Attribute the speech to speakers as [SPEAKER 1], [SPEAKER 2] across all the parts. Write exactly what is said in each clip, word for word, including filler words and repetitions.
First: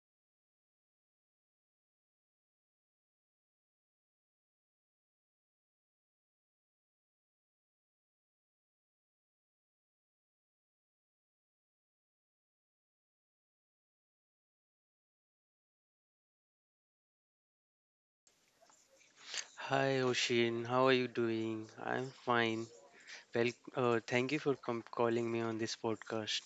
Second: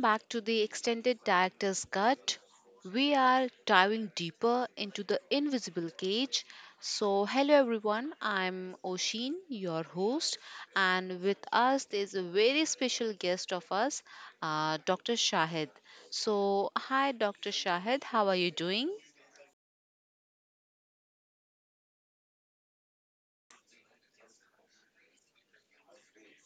[SPEAKER 1] back to the extended director's cut. We are diving deeper into the invisible cage. So, hello everyone, I'm Oshin, your host, and with us there's a very special guest of us, uh, Doctor Shahid. So, hi Doctor Shahid, how are you doing?
[SPEAKER 2] Hi Oshin, how are you doing? I'm fine. Well, uh, thank you for com- calling me on this podcast.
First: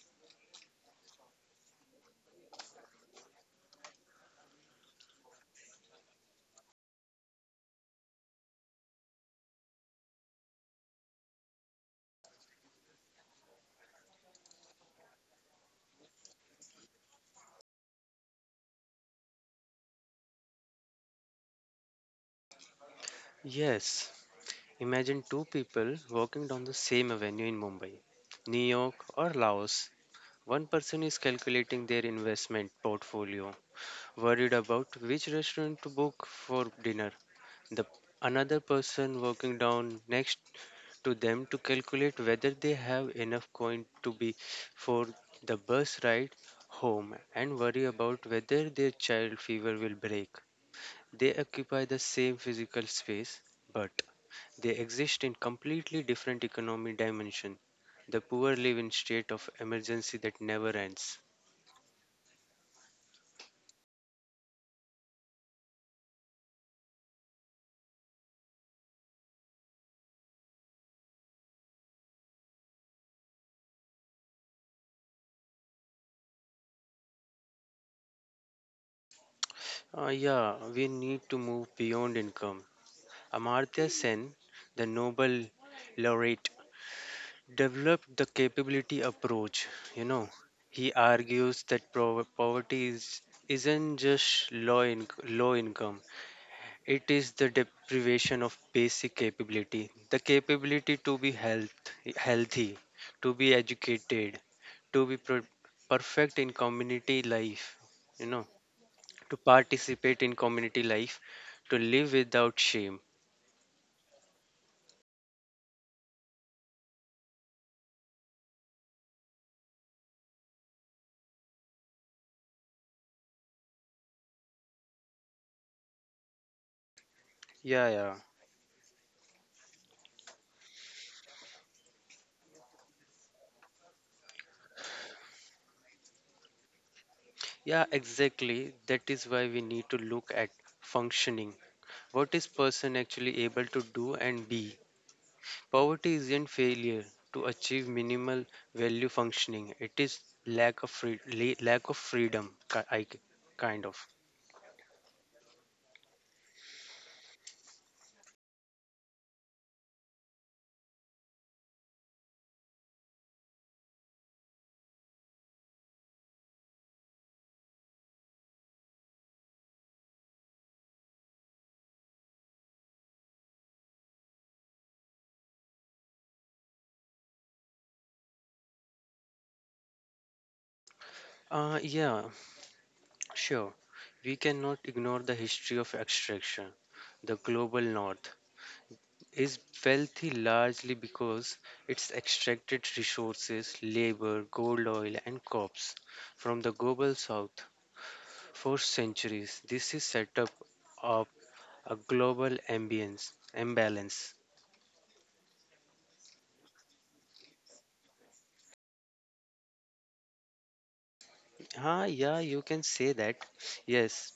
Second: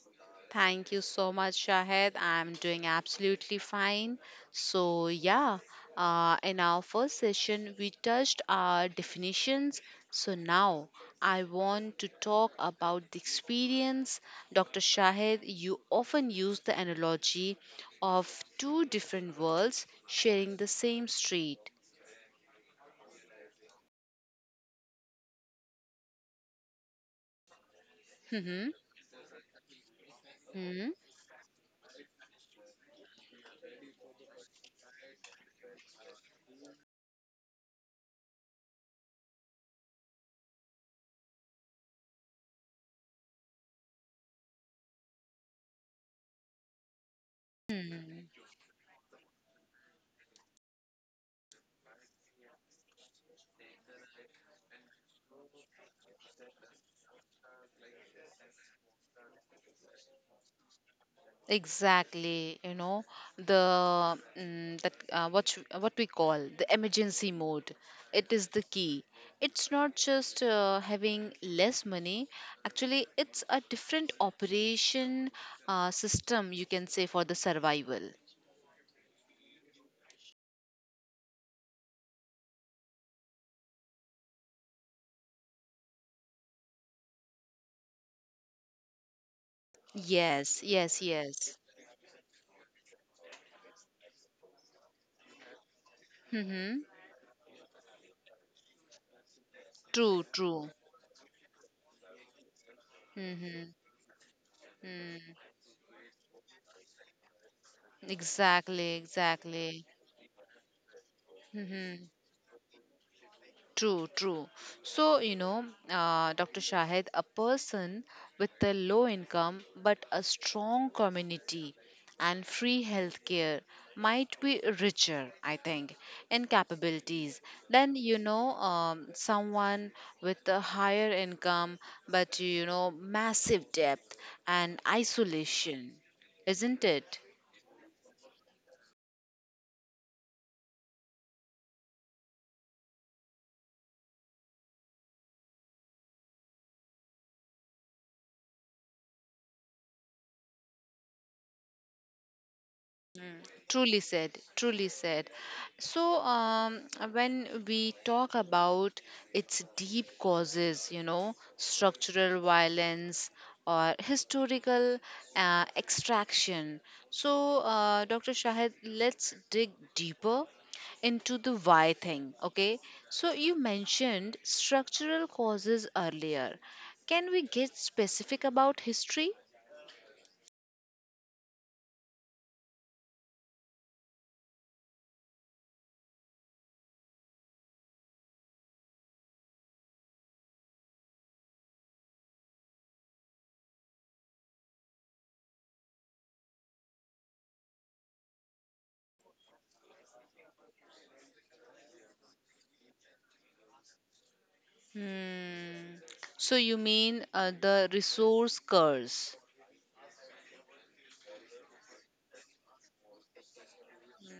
[SPEAKER 1] Thank you so much, Shahid. I'm doing absolutely fine. So, yeah, uh, in our first session, we touched our definitions. So, now I want to talk about the experience. Doctor Shahid, you often use the analogy of two different worlds sharing the same street.
[SPEAKER 2] Yes, imagine two people walking down the same avenue in Mumbai, New
[SPEAKER 1] hmm
[SPEAKER 2] York, or Laos. One person is calculating their investment portfolio, worried about which restaurant to book for dinner. The another person walking down next to them to calculate whether they have enough coin to be for the bus ride home and worry about
[SPEAKER 1] hmm
[SPEAKER 2] whether their child fever will break. They occupy the same physical space, but they exist in completely different economic dimension. The poor live in state of emergency that never ends.
[SPEAKER 1] Exactly, you know the mm, that uh, what you- what we call the emergency mode. It is the key. It's not just uh, having less money. Actually, it's a different operation uh, system you can say for the survival.
[SPEAKER 2] Uh, yeah, we need to move beyond income Amartya Sen, the Nobel laureate, developed the capability approach. You know,
[SPEAKER 1] Yes,
[SPEAKER 2] he
[SPEAKER 1] yes, yes.
[SPEAKER 2] argues that pro- poverty is, isn't just low, in- low income,
[SPEAKER 1] Mm-hmm.
[SPEAKER 2] it is the deprivation of basic capability the
[SPEAKER 1] True, true.
[SPEAKER 2] capability to be health, healthy, to be
[SPEAKER 1] Mm-hmm.
[SPEAKER 2] educated, to be
[SPEAKER 1] Mm.
[SPEAKER 2] pro- perfect in community life, you know,
[SPEAKER 1] Exactly,
[SPEAKER 2] to
[SPEAKER 1] exactly.
[SPEAKER 2] participate in community life, to
[SPEAKER 1] Mm-hmm.
[SPEAKER 2] live without shame.
[SPEAKER 1] True, true. So, you know, uh, Doctor Shahid, a person with a low income but a strong community and free healthcare might be richer, I think, in capabilities
[SPEAKER 2] Yeah,
[SPEAKER 1] than,
[SPEAKER 2] yeah.
[SPEAKER 1] you know, um, someone with a higher income but, you know, massive debt and isolation, isn't it?
[SPEAKER 2] Yeah, exactly. That is why we need to look at functioning. What is person actually able to do and be? Poverty isn't failure to achieve minimal value functioning. It is lack of free, la- lack of freedom, ki- I c- kind
[SPEAKER 1] Truly
[SPEAKER 2] of.
[SPEAKER 1] said, truly said. So, um, when we talk about its deep causes, you know, structural violence or historical uh, extraction. So, uh, Doctor Shahid, let's dig deeper into the why thing, okay? So, you mentioned structural causes earlier. Can we get specific about history?
[SPEAKER 2] Uh, yeah, sure. We cannot ignore the history of extraction, the global north is wealthy largely because it's extracted resources, labor, gold, oil, and crops from the global south for centuries. This is set up of a global ambience imbalance.
[SPEAKER 1] Hmm. So you mean uh, the resource curse?
[SPEAKER 2] Ah, yeah, you can say that. Yes,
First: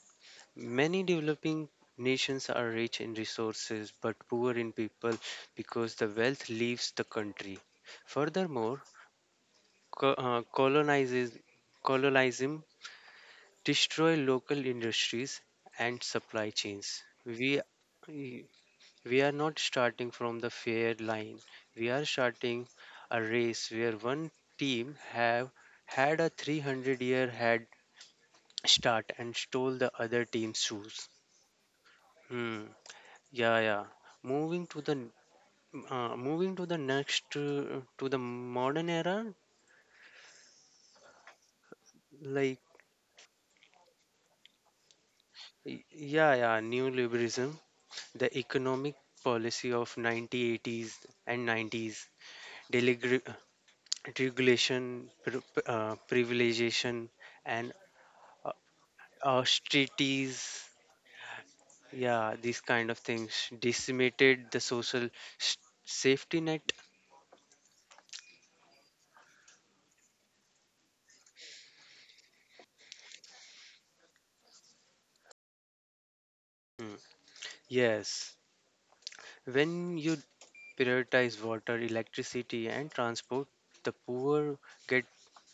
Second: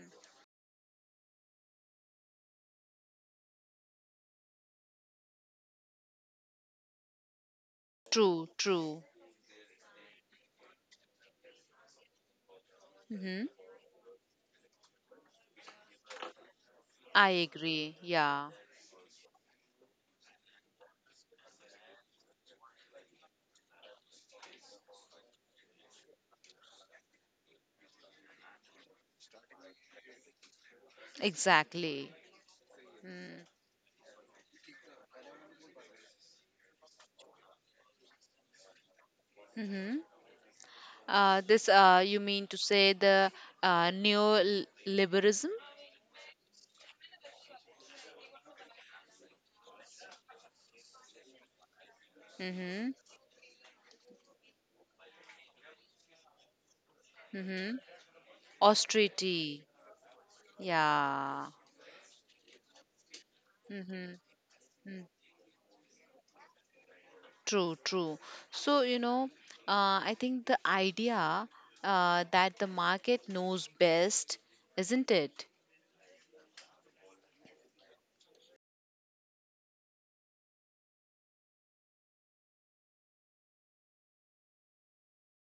[SPEAKER 2] many developing nations are rich in resources but poor in people because the wealth leaves the country.
[SPEAKER 1] True,
[SPEAKER 2] Furthermore,
[SPEAKER 1] true.
[SPEAKER 2] co- uh, colonizes colonialism
[SPEAKER 1] Hmm.
[SPEAKER 2] destroy local industries and supply chains.
[SPEAKER 1] I
[SPEAKER 2] We
[SPEAKER 1] agree. Yeah,
[SPEAKER 2] we are not starting from the fair line. We are starting a race where one team have had a three hundred year head start and stole the other team's shoes.
[SPEAKER 1] exactly.
[SPEAKER 2] Hmm. Yeah, yeah. Moving to the n- uh, moving to the next uh, to the modern era,
[SPEAKER 1] Mm-hmm. Uh, this uh, you mean
[SPEAKER 2] like
[SPEAKER 1] to say the uh, neoliberalism?
[SPEAKER 2] y- yeah, yeah, neoliberalism. The economic policy of nineteen eighties and nineties,
[SPEAKER 1] Mm-hmm.
[SPEAKER 2] deregulation, uh, privilegization, and
[SPEAKER 1] Mm-hmm. Austerity.
[SPEAKER 2] austerities,
[SPEAKER 1] Yeah.
[SPEAKER 2] yeah, these kind of things
[SPEAKER 1] Mm-hmm.
[SPEAKER 2] decimated the social s- safety net.
[SPEAKER 1] True, true. So, you know, uh, I think the idea uh, that the market knows best, isn't it?
[SPEAKER 2] Mm, yes, when you prioritize water, electricity, and transport, the poor get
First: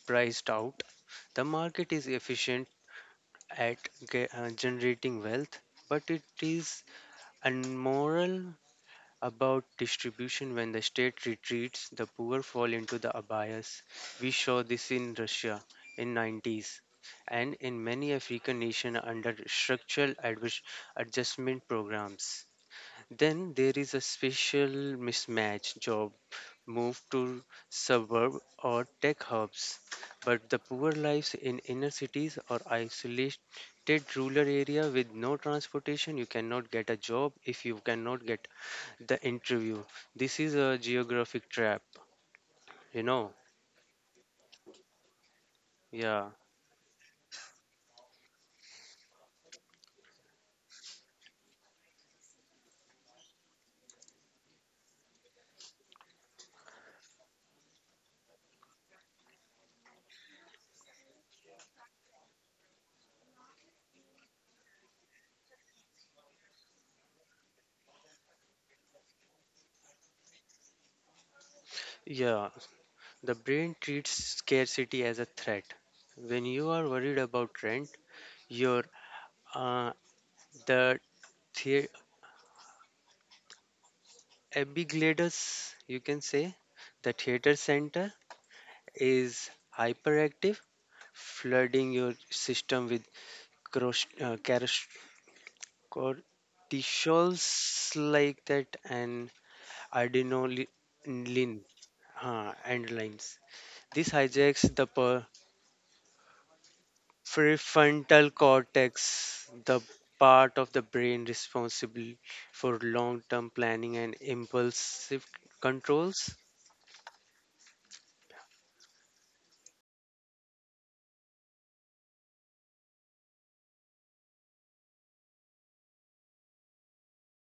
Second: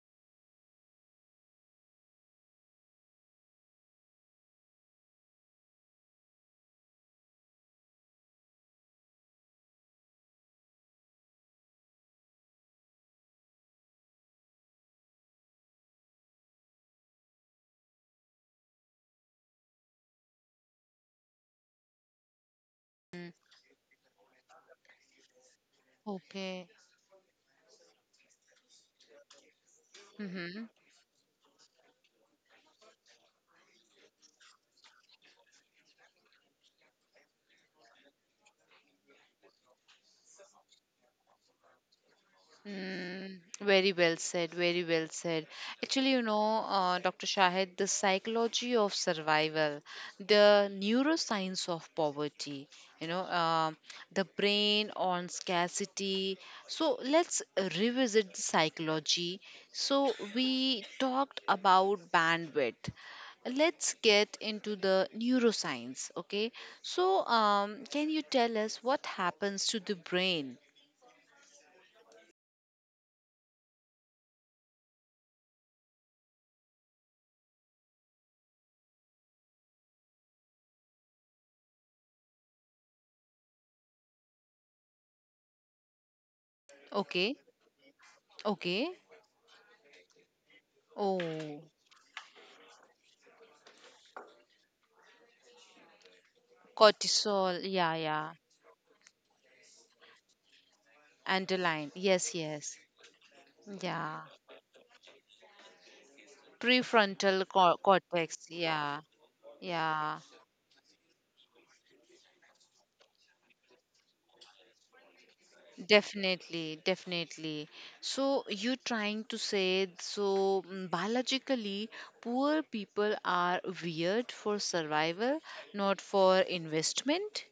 [SPEAKER 2] priced out. The market is efficient at ge- uh, generating wealth, but it is and moral about distribution. When the state retreats, the poor fall into the abayas. We saw this in Russia in nineties and in many African nations under structural advis- adjustment programs. Then there is a special mismatch job.
[SPEAKER 1] Okay.
[SPEAKER 2] Move to suburb or tech hubs, but the
[SPEAKER 1] Mm-hmm.
[SPEAKER 2] poor lives in inner cities or isolated rural area with no transportation. You cannot get a job if you cannot get the interview. This is a geographic trap, you know.
[SPEAKER 1] Mm, very well said, very well said. Actually, you
[SPEAKER 2] Yeah,
[SPEAKER 1] know, uh, Doctor Shahid, the psychology of survival, the neuroscience of poverty, you know, um the brain on scarcity. So let's revisit the psychology. So we talked about bandwidth, let's get into the neuroscience, okay? So um, can you tell us what happens to the brain?
[SPEAKER 2] yeah. The brain treats scarcity as a threat. When you are worried about rent, your uh, the the epiglottis, you can say, the
[SPEAKER 1] Okay.
[SPEAKER 2] theater center
[SPEAKER 1] Okay.
[SPEAKER 2] is hyperactive,
[SPEAKER 1] Oh,
[SPEAKER 2] flooding your system with cros- uh, caros- cortisols
[SPEAKER 1] cortisol. Yeah, yeah.
[SPEAKER 2] like that and adrenaline
[SPEAKER 1] Underline. Yes,
[SPEAKER 2] huh,
[SPEAKER 1] yes.
[SPEAKER 2] and lines. This
[SPEAKER 1] Yeah.
[SPEAKER 2] hijacks the per-
[SPEAKER 1] Prefrontal cor-
[SPEAKER 2] prefrontal
[SPEAKER 1] cortex. Yeah,
[SPEAKER 2] cortex, the
[SPEAKER 1] yeah.
[SPEAKER 2] part of the brain responsible for long term planning and impulsive controls.
[SPEAKER 1] Definitely, definitely. So you trying to say so mm, biologically poor people are weird for survival, not for investment?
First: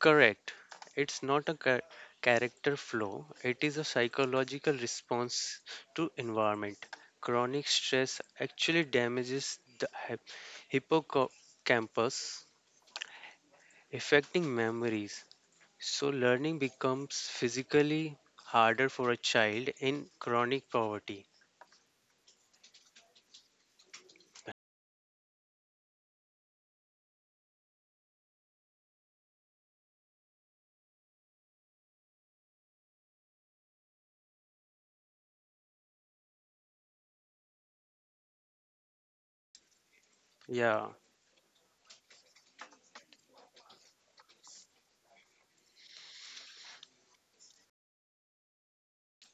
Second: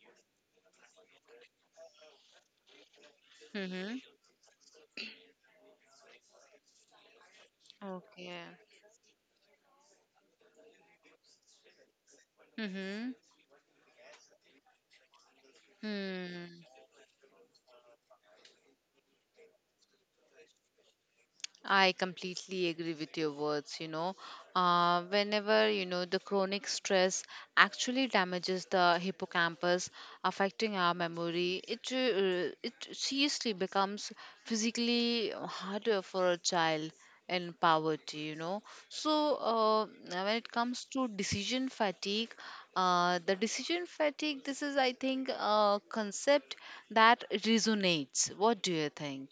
[SPEAKER 2] Correct. It's not a cha- character flaw, it is a
[SPEAKER 1] Mm-hmm.
[SPEAKER 2] psychological response to environment. Chronic stress
[SPEAKER 1] Okay.
[SPEAKER 2] actually damages the hy- hippocampus,
[SPEAKER 1] Mm-hmm.
[SPEAKER 2] affecting memories. So,
[SPEAKER 1] Hmm.
[SPEAKER 2] learning becomes physically harder for a child in chronic poverty.
[SPEAKER 1] I completely agree with your words. You know, uh, whenever you know the chronic stress actually damages the hippocampus, affecting our memory, it uh, it seriously becomes physically harder for a child in poverty. You know, so uh, when it comes
[SPEAKER 2] Yeah,
[SPEAKER 1] to decision fatigue, uh, the decision fatigue. This is, I think, a concept that resonates. What do you think?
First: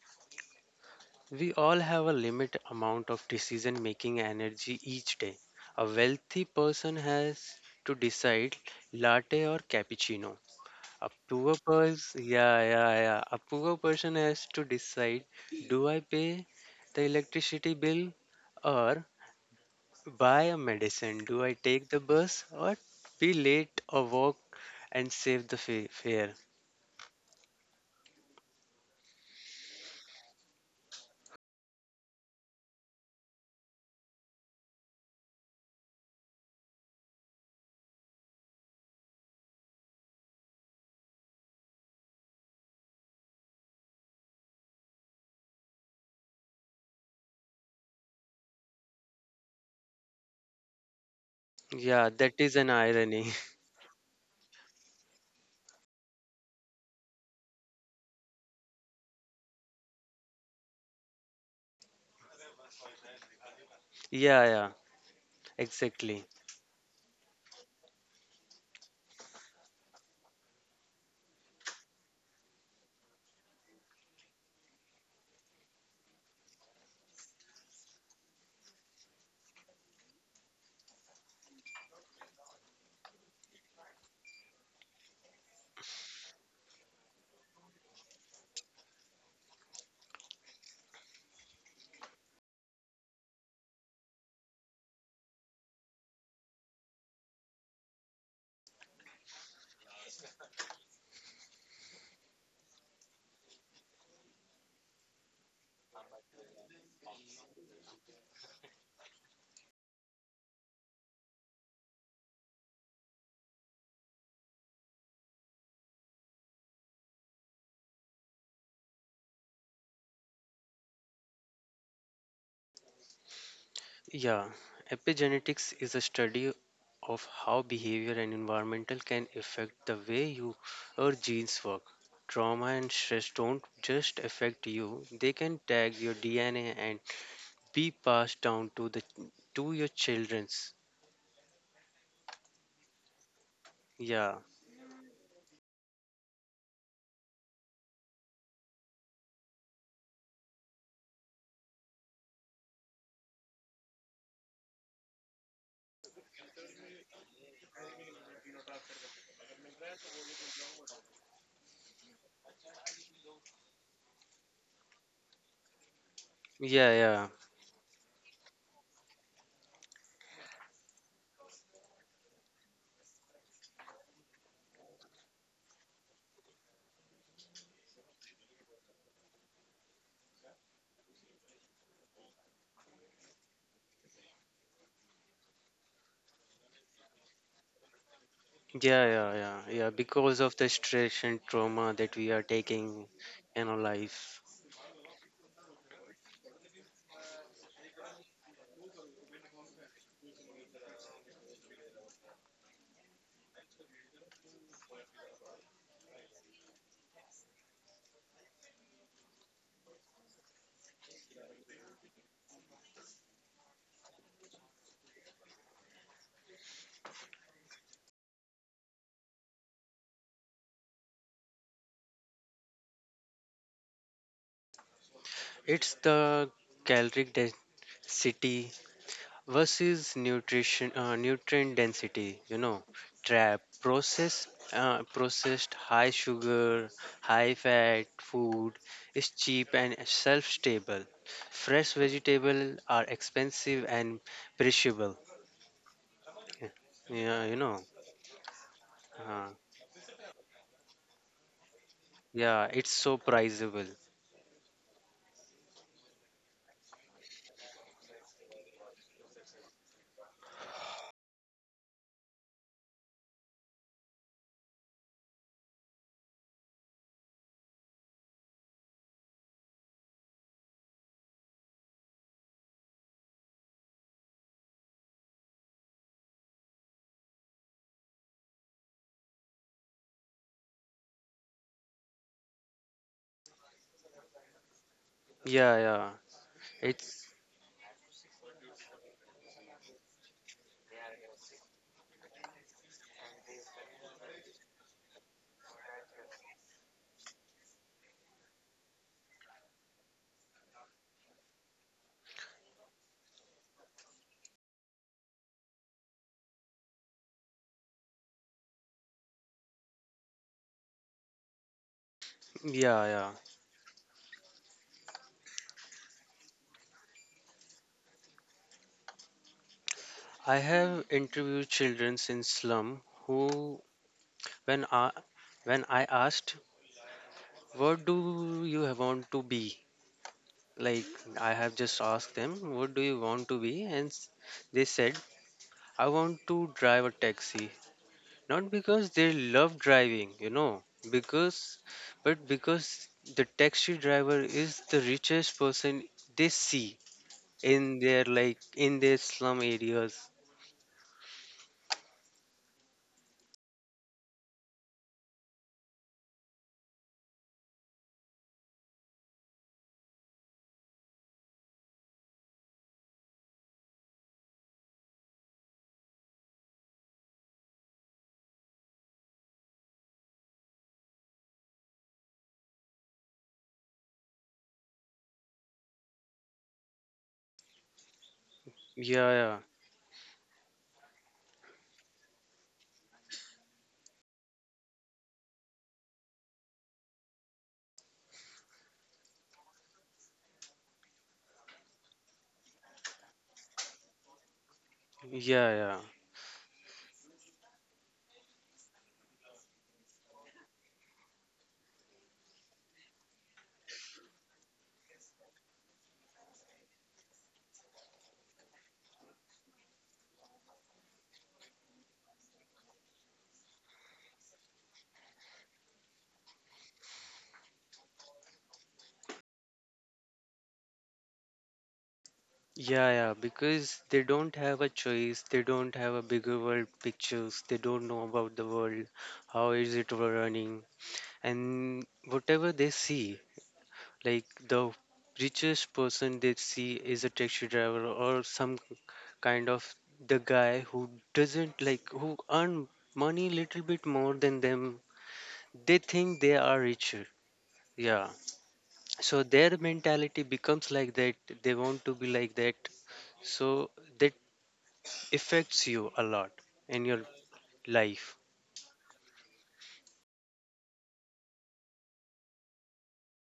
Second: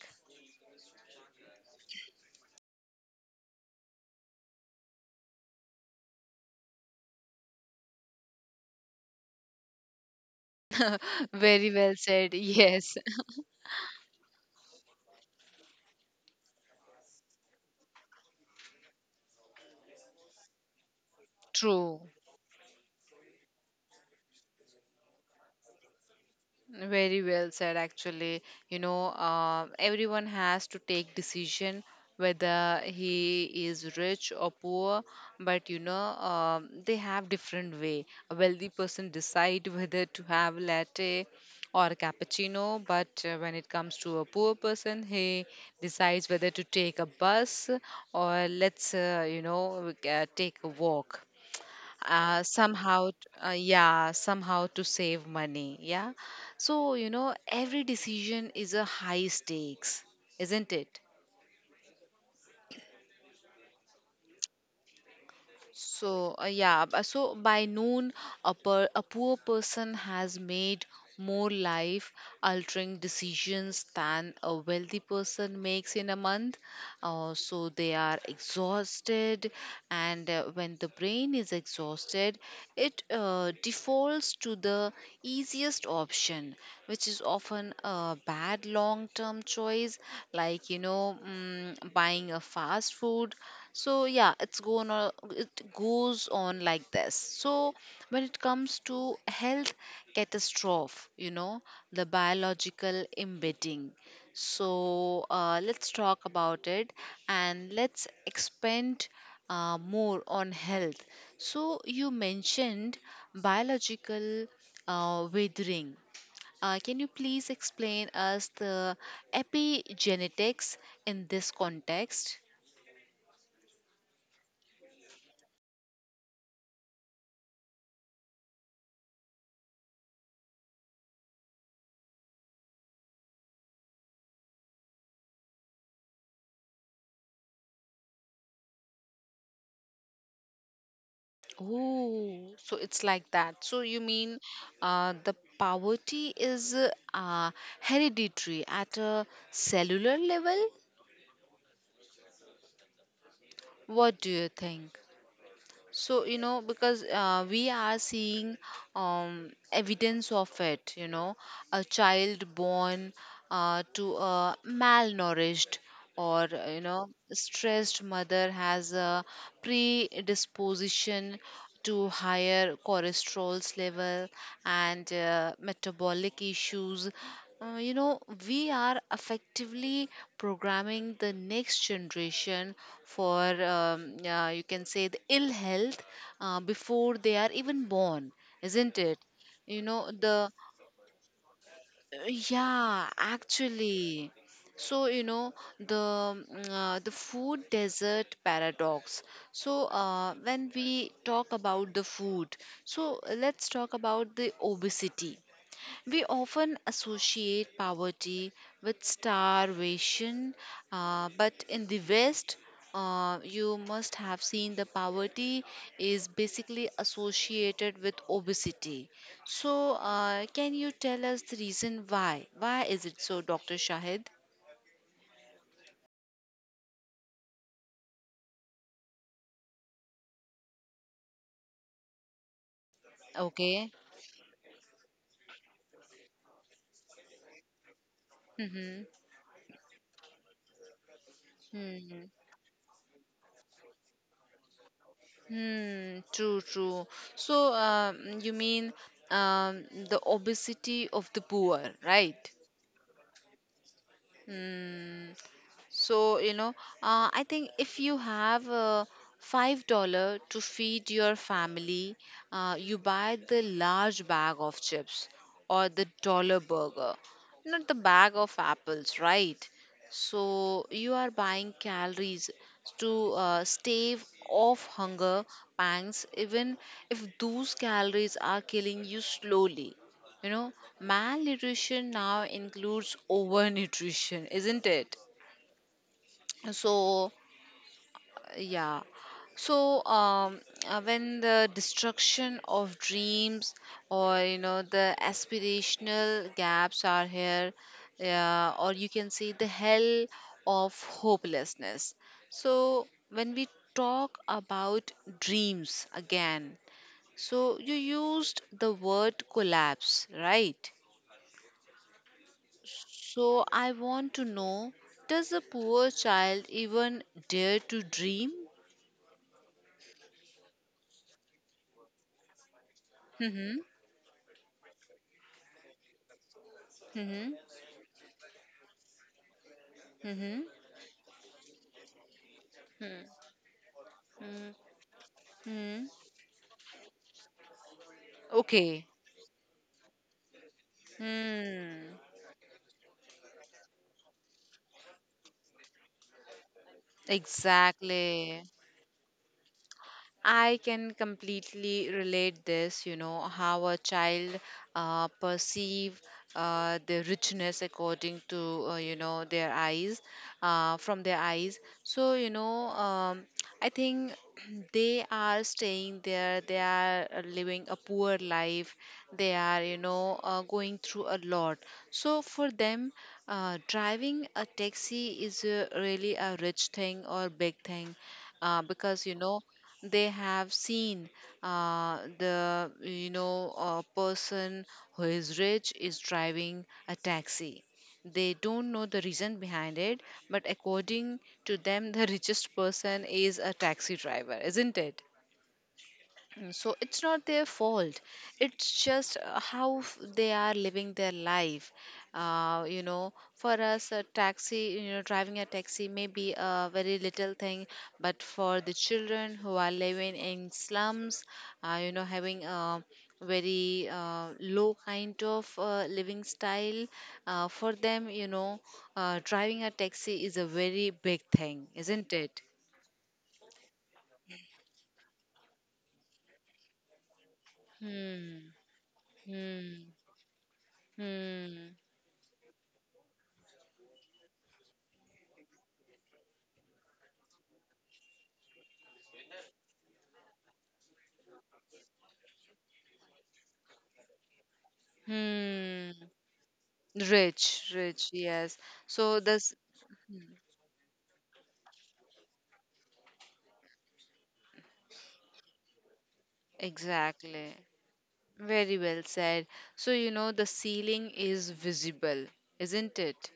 [SPEAKER 2] we all have a limit amount of decision making energy each day. A wealthy person has to decide latte or cappuccino. A poor
[SPEAKER 1] Very well
[SPEAKER 2] person,
[SPEAKER 1] said.
[SPEAKER 2] yeah,
[SPEAKER 1] Yes.
[SPEAKER 2] yeah, yeah. A poor person has to decide, do I pay the electricity bill or buy a medicine? Do I take
[SPEAKER 1] True.
[SPEAKER 2] the bus or be late or walk and save the fa- fare?
[SPEAKER 1] Very well said, actually. You know, uh, everyone has to take decision whether he is rich or poor, but you know, um, they have different way. A wealthy person decide whether to have latte or cappuccino, but uh, when it comes to a poor person, he decides whether to take a bus or let's, uh, you know, uh, take a walk
[SPEAKER 2] Yeah, that
[SPEAKER 1] uh,
[SPEAKER 2] is an
[SPEAKER 1] somehow
[SPEAKER 2] irony.
[SPEAKER 1] uh, yeah, somehow to save money. Yeah, so you know every decision is a high stakes, isn't it?
[SPEAKER 2] Yeah, yeah, exactly.
[SPEAKER 1] So, uh, yeah, b- so by noon, a, per, a poor person has made more life altering decisions than a wealthy person makes in a month. Uh, so, they are exhausted, and uh, when the brain is exhausted, it uh, defaults to the easiest option, which is often a bad long term choice, like you know, mm, buying a fast food. So yeah, it's going on, it goes on like this. So when it comes to health catastrophe, you know, the biological embedding, so uh, let's talk about it and let's expand uh, more on health. So you mentioned biological uh, withering. Uh, can you please explain us the epigenetics in this context?
[SPEAKER 2] Yeah, epigenetics is a study of how behavior and environmental can affect the way you your genes work. Trauma and stress don't just affect you, they can tag your D N A and be passed down to the to your children's.
[SPEAKER 1] Oh, so it's like that. So you
[SPEAKER 2] Yeah.
[SPEAKER 1] mean uh, the poverty is uh, uh, hereditary at a cellular level? What do you think? So, you know, because uh, we are seeing um, evidence of it, you know, a child born uh, to a malnourished or, uh, you
[SPEAKER 2] Yeah,
[SPEAKER 1] know,
[SPEAKER 2] yeah.
[SPEAKER 1] stressed mother has a predisposition to higher cholesterol level and uh, metabolic issues. Uh, you know, we are effectively programming the next generation for, um, uh, you can say, the ill health uh, before they are even born, isn't
[SPEAKER 2] Yeah,
[SPEAKER 1] it?
[SPEAKER 2] yeah, yeah.
[SPEAKER 1] You
[SPEAKER 2] Yeah,
[SPEAKER 1] know,
[SPEAKER 2] because
[SPEAKER 1] the,
[SPEAKER 2] of the stress and trauma that we are
[SPEAKER 1] yeah,
[SPEAKER 2] taking in our
[SPEAKER 1] actually.
[SPEAKER 2] life.
[SPEAKER 1] So, you know, the, mm, uh, the food desert paradox. So, uh, when we talk about the food, so let's talk about the obesity. We often associate poverty with starvation, uh, but in the West, uh, you must have seen the poverty is basically associated with obesity. So, uh, can you tell us the reason why? Why is it so, Doctor Shahid?
[SPEAKER 2] It's the caloric density versus nutrition uh, nutrient density, you know, trap
[SPEAKER 1] Okay.
[SPEAKER 2] processed uh, processed high sugar high fat food
[SPEAKER 1] Mm-hmm.
[SPEAKER 2] is cheap and self stable. Fresh
[SPEAKER 1] Hmm.
[SPEAKER 2] vegetable are expensive and perishable,
[SPEAKER 1] Hmm. True. True.
[SPEAKER 2] yeah, you
[SPEAKER 1] So,
[SPEAKER 2] know.
[SPEAKER 1] um, you mean
[SPEAKER 2] uh,
[SPEAKER 1] um, the obesity of the poor, right?
[SPEAKER 2] yeah, it's so priceable.
[SPEAKER 1] Hmm. So, you know, uh, I think if you have uh, five dollar to feed your family, uh, you buy the large bag of chips or the dollar burger, not the bag of apples, right? So you are buying calories to uh, stave off hunger pangs, even if those calories are killing you slowly. You know, malnutrition now includes overnutrition, isn't it?
[SPEAKER 2] Yeah, yeah, it's
[SPEAKER 1] So, yeah. So, um, uh, when the destruction of dreams or, you know, the aspirational gaps are here, yeah, or you can see the hell of hopelessness. So, when we talk about dreams again, so you used the word collapse, right?
[SPEAKER 2] yeah, yeah,
[SPEAKER 1] So, I want to know, does a poor child even dare to dream?
[SPEAKER 2] I have interviewed children in slum who when i when i asked
[SPEAKER 1] Mm-hmm.
[SPEAKER 2] what do you have want to be?
[SPEAKER 1] Mm-hmm.
[SPEAKER 2] Like, I have just asked them, what do
[SPEAKER 1] Hmm.
[SPEAKER 2] you want to be? And s-
[SPEAKER 1] Hmm.
[SPEAKER 2] they said,
[SPEAKER 1] Mm-hmm.
[SPEAKER 2] I want to drive a taxi. Not
[SPEAKER 1] Okay.
[SPEAKER 2] because they love driving, you know, because,
[SPEAKER 1] Mm.
[SPEAKER 2] but because the taxi driver is the richest person they see in their
[SPEAKER 1] Exactly.
[SPEAKER 2] like in their slum areas.
[SPEAKER 1] I can completely relate this, you know, how a child uh, perceive uh, the richness according to, uh, you know, their eyes, uh, from their eyes. So, you know, um, I think they are staying there, they are uh, living a poor life, they are, you know, uh, going through a lot. So, for them, uh, driving a taxi is uh, really a rich thing or big thing uh, because,
[SPEAKER 2] Yeah,
[SPEAKER 1] you know,
[SPEAKER 2] yeah,
[SPEAKER 1] they have seen uh, the, you know, a person who is rich is driving a taxi. They don't know the reason behind it, but according to them the richest person is a taxi driver, isn't it?
[SPEAKER 2] yeah, yeah.
[SPEAKER 1] Mm, so it's not their fault. It's just uh, how f- they are living their life. Uh, you know, for us, a taxi, you know, driving a taxi may be a very little thing, but for the children who are living in slums, uh, you know, having a very uh, low kind of uh, living style, uh, for them, you know, uh, driving a taxi is a very big thing, isn't it?
[SPEAKER 2] Yeah, yeah, because they don't have a choice. They don't have a bigger world pictures. They don't know about the
[SPEAKER 1] Hmm.
[SPEAKER 2] world, how is
[SPEAKER 1] Hmm.
[SPEAKER 2] it running,
[SPEAKER 1] Hmm.
[SPEAKER 2] and whatever they see, like the richest person they see is a taxi driver or some kind of the guy who doesn't like who earn money little bit more than them. They
[SPEAKER 1] Hmm.
[SPEAKER 2] think they are richer.
[SPEAKER 1] Rich, rich,
[SPEAKER 2] Yeah.
[SPEAKER 1] yes. So
[SPEAKER 2] So
[SPEAKER 1] this
[SPEAKER 2] their mentality becomes like that. They want to be like that. So that affects you a lot in your
[SPEAKER 1] exactly.
[SPEAKER 2] life.
[SPEAKER 1] Very well said. So you know the ceiling is visible, isn't it?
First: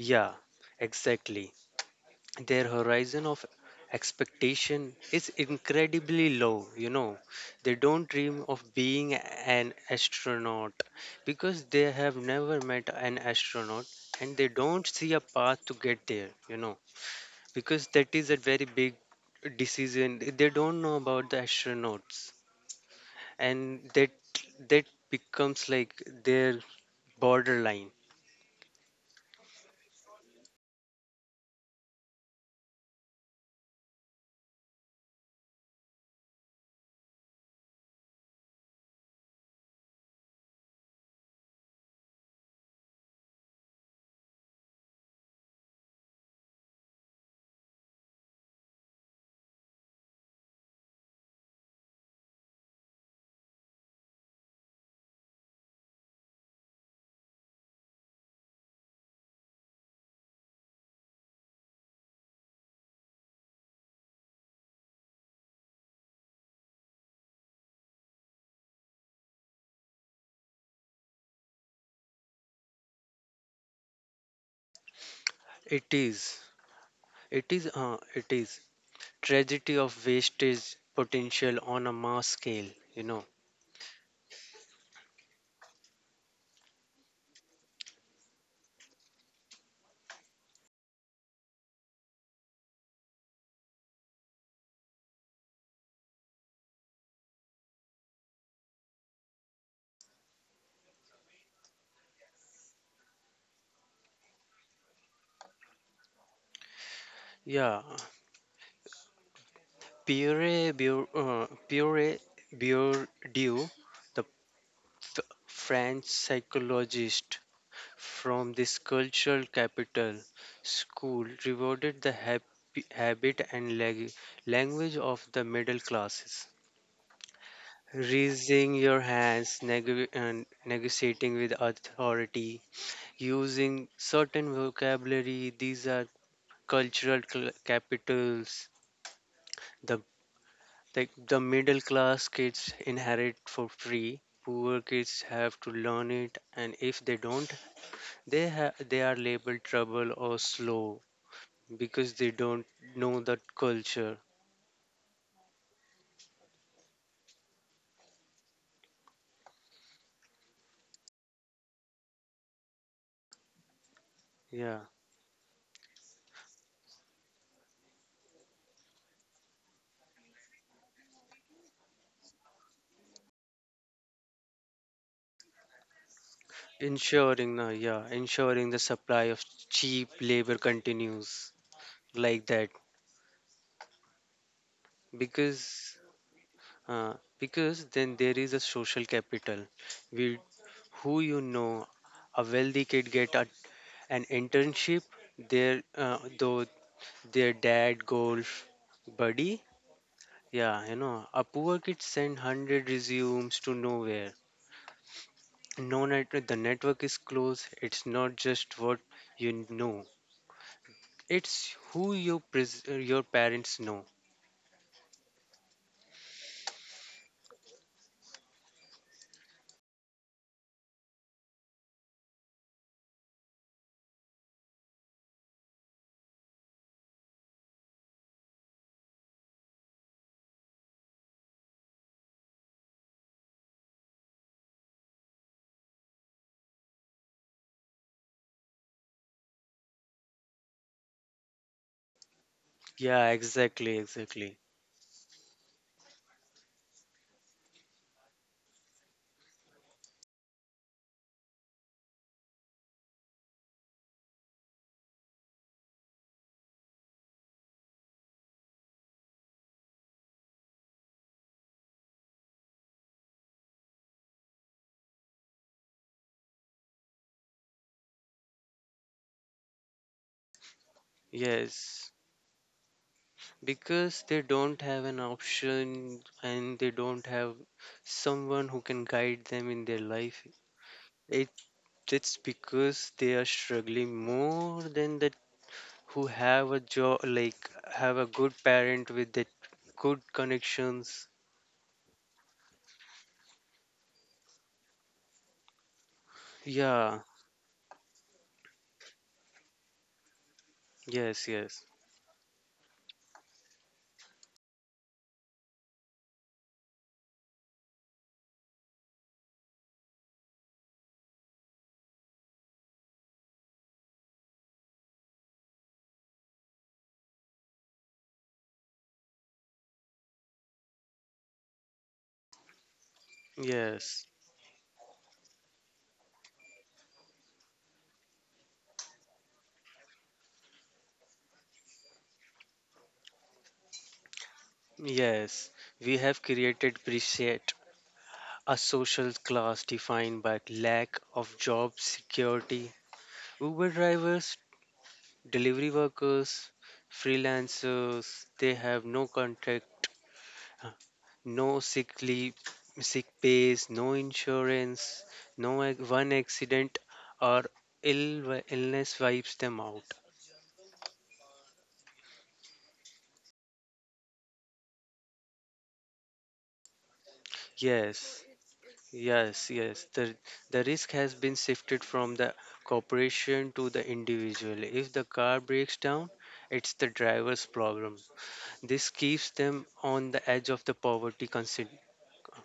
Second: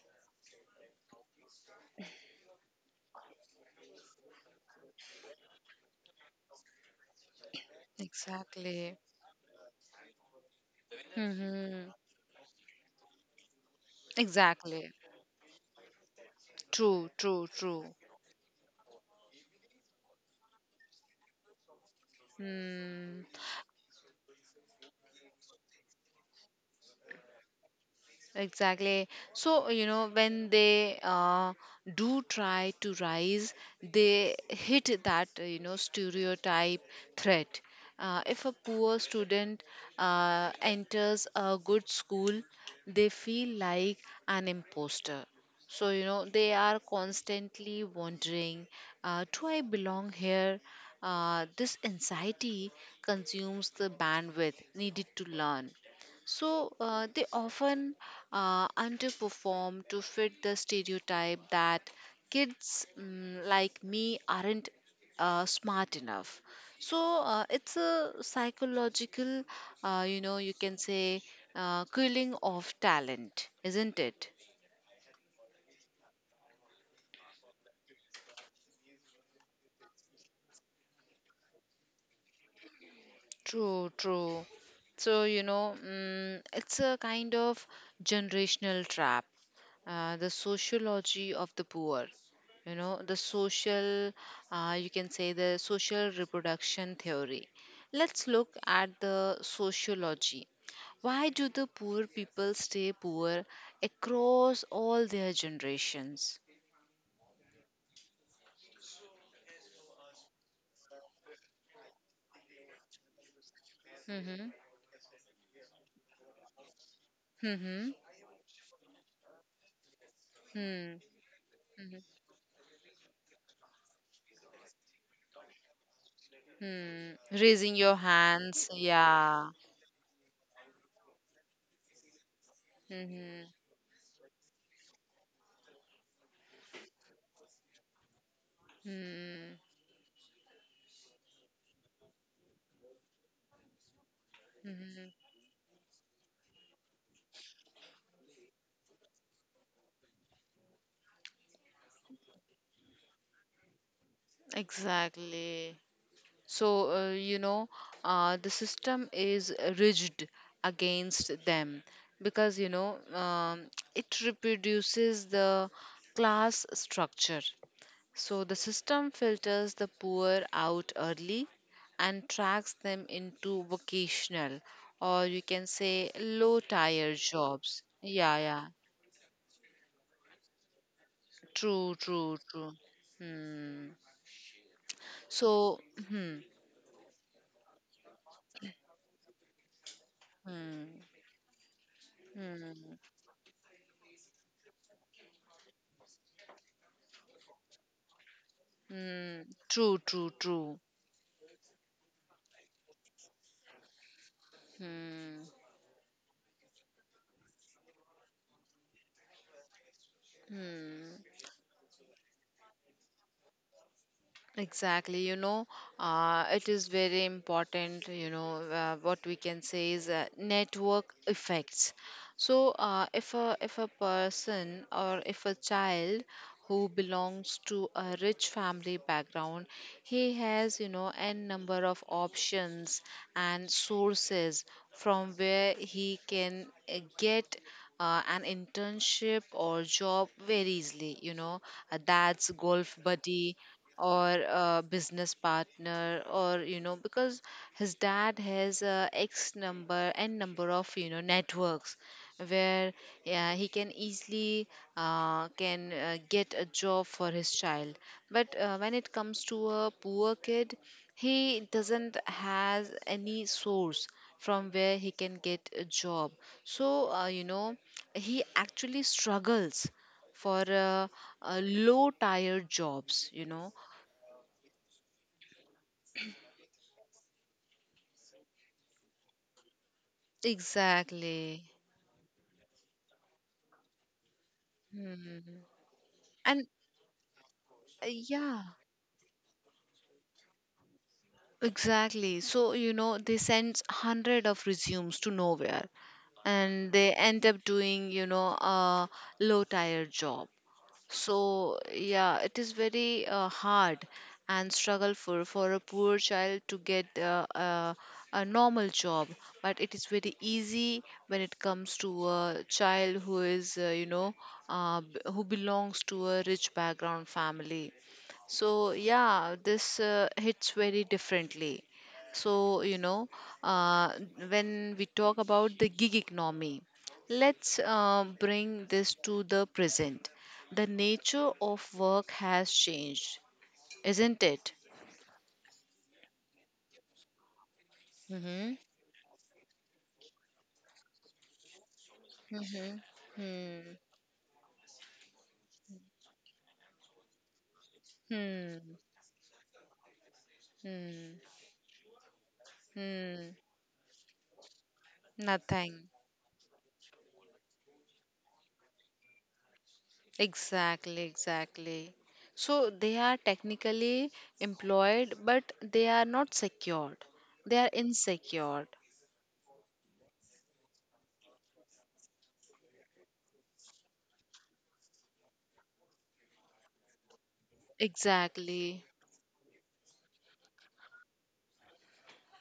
[SPEAKER 2] Yeah, exactly. Their horizon of expectation is incredibly low, you know. They don't dream of
[SPEAKER 1] Exactly.
[SPEAKER 2] being an astronaut because
[SPEAKER 1] Mm-hmm.
[SPEAKER 2] they have never met an astronaut and they don't
[SPEAKER 1] Exactly.
[SPEAKER 2] see a path to get there, you know,
[SPEAKER 1] True, true,
[SPEAKER 2] because
[SPEAKER 1] true.
[SPEAKER 2] that is a very big decision. They don't know about the astronauts
[SPEAKER 1] Hmm.
[SPEAKER 2] and that that becomes like their borderline.
[SPEAKER 1] Exactly. So, you know, when they uh, do try to rise, they hit that, uh, you know, stereotype threat. Uh, if a poor student uh, enters a good school, they feel like an imposter. So, you know, they are constantly wondering, uh, do I belong here? Uh, this anxiety consumes the bandwidth needed to learn. So uh, they often uh, underperform to fit the stereotype that kids mm, like me aren't uh, smart enough. So uh, it's a psychological, uh, you know, you can say, uh, killing of talent, isn't it?
[SPEAKER 2] It is. It is uh, it is tragedy of wastage potential on a mass scale, you know.
[SPEAKER 1] True, true. So, you know, mm, it's a kind of generational trap, uh, the sociology of the poor, you know, the social uh, you can say the social reproduction theory. Let's look at the sociology, why do the poor people stay poor across all their generations?
[SPEAKER 2] Yeah, puree Bur- uh, puree Bourdieu, the
[SPEAKER 1] Mm-hmm.
[SPEAKER 2] f- French psychologist
[SPEAKER 1] Mm-hmm.
[SPEAKER 2] from this cultural capital
[SPEAKER 1] Hmm.
[SPEAKER 2] school, rewarded
[SPEAKER 1] Mhm.
[SPEAKER 2] the happy, habit and lag- language of the middle classes.
[SPEAKER 1] Hmm. Raising your hands,
[SPEAKER 2] Raising your
[SPEAKER 1] yeah.
[SPEAKER 2] hands, neg- and negotiating with authority,
[SPEAKER 1] Mm-hmm.
[SPEAKER 2] using certain vocabulary. These are cultural cl- capitals.
[SPEAKER 1] Mm-hmm.
[SPEAKER 2] The like the middle class kids inherit for free. Poor kids
[SPEAKER 1] Mm-hmm.
[SPEAKER 2] have to learn it, and if they don't, they ha- they are labeled trouble or slow because they don't know the culture.
[SPEAKER 1] Exactly. So, uh, you know, uh, the system is rigid against them because, you know, um, it
[SPEAKER 2] Yeah,
[SPEAKER 1] reproduces the class structure. So, the system filters the poor out early and tracks them into vocational or you can say low tier
[SPEAKER 2] ensuring the
[SPEAKER 1] jobs.
[SPEAKER 2] yeah
[SPEAKER 1] Yeah,
[SPEAKER 2] ensuring
[SPEAKER 1] yeah.
[SPEAKER 2] the supply of cheap labor continues
[SPEAKER 1] True, true,
[SPEAKER 2] like that.
[SPEAKER 1] true. Hmm. So,
[SPEAKER 2] because
[SPEAKER 1] hmm,
[SPEAKER 2] uh, because then there is a social capital, we
[SPEAKER 1] hmm,
[SPEAKER 2] who you know. A wealthy kid
[SPEAKER 1] hmm,
[SPEAKER 2] get a, an internship there, uh, though their dad golf
[SPEAKER 1] hmm.
[SPEAKER 2] buddy,
[SPEAKER 1] True, true, true.
[SPEAKER 2] yeah, you know, a poor kid send one hundred resumes to nowhere.
[SPEAKER 1] Hmm.
[SPEAKER 2] No net The network is closed. It's not just what you know,
[SPEAKER 1] Hmm.
[SPEAKER 2] it's who your pres- uh, your parents know.
[SPEAKER 1] Exactly, you know, uh, it is very important, you know, uh, what we can say is uh, network effects. So, uh, if a if a person or if a child who belongs to a rich family background, he has, you know, n number of options and sources from where he can uh, get uh, an internship or job very easily. You know, uh, that's golf
[SPEAKER 2] Yeah,
[SPEAKER 1] buddy
[SPEAKER 2] exactly,
[SPEAKER 1] or
[SPEAKER 2] exactly.
[SPEAKER 1] a business partner, or you know, because his dad has uh, x number, n number of, you know, networks where, yeah, he can easily uh, can uh, get a job for his child, but uh, when it comes to a poor kid, he doesn't has any source from where he can get a job. So uh, you know, he actually struggles for uh, uh,
[SPEAKER 2] Yes,
[SPEAKER 1] low tier jobs, you know.
[SPEAKER 2] because they don't have an option and they don't have someone who can guide them in their life. It,
[SPEAKER 1] Exactly.
[SPEAKER 2] it's because they are struggling more than that
[SPEAKER 1] Hmm.
[SPEAKER 2] who
[SPEAKER 1] And
[SPEAKER 2] have a job, like
[SPEAKER 1] uh,
[SPEAKER 2] have a good
[SPEAKER 1] yeah,
[SPEAKER 2] parent with that good connections.
[SPEAKER 1] exactly. So, you know, they send hundred of resumes to nowhere and they
[SPEAKER 2] Yeah,
[SPEAKER 1] end up doing, you know, a low tire job.
[SPEAKER 2] yes,
[SPEAKER 1] So,
[SPEAKER 2] yes,
[SPEAKER 1] yeah, it is very uh, hard and struggle for for a poor child to get uh, uh, a normal job, but it is very easy when it comes to a child who is, uh, you know, uh, b- who belongs to a rich background family. So, yeah, this uh, hits very differently. So, you know, uh,
[SPEAKER 2] yes,
[SPEAKER 1] when we talk about the gig economy, let's uh, bring this to the present. The nature of work has changed, isn't it?
[SPEAKER 2] yes. We have created preset
[SPEAKER 1] Mm-hmm.
[SPEAKER 2] a social class defined by lack of job security.
[SPEAKER 1] Mm-hmm.
[SPEAKER 2] Uber
[SPEAKER 1] Hmm.
[SPEAKER 2] drivers, delivery workers, freelancers, they
[SPEAKER 1] Hmm.
[SPEAKER 2] have no contact,
[SPEAKER 1] Hmm.
[SPEAKER 2] no sick leave, sick
[SPEAKER 1] Hmm.
[SPEAKER 2] pays, no insurance, no ac-
[SPEAKER 1] Nothing.
[SPEAKER 2] one accident or ill wi- illness wipes them out.
[SPEAKER 1] Exactly, exactly. So they are technically employed, but they are not secured. They are
[SPEAKER 2] Yes,
[SPEAKER 1] insecured.
[SPEAKER 2] yes, yes. The the risk has been shifted from the corporation to the individual. If the car breaks down, it's the driver's problem. This
[SPEAKER 1] Exactly.
[SPEAKER 2] keeps them on the edge of the poverty constant,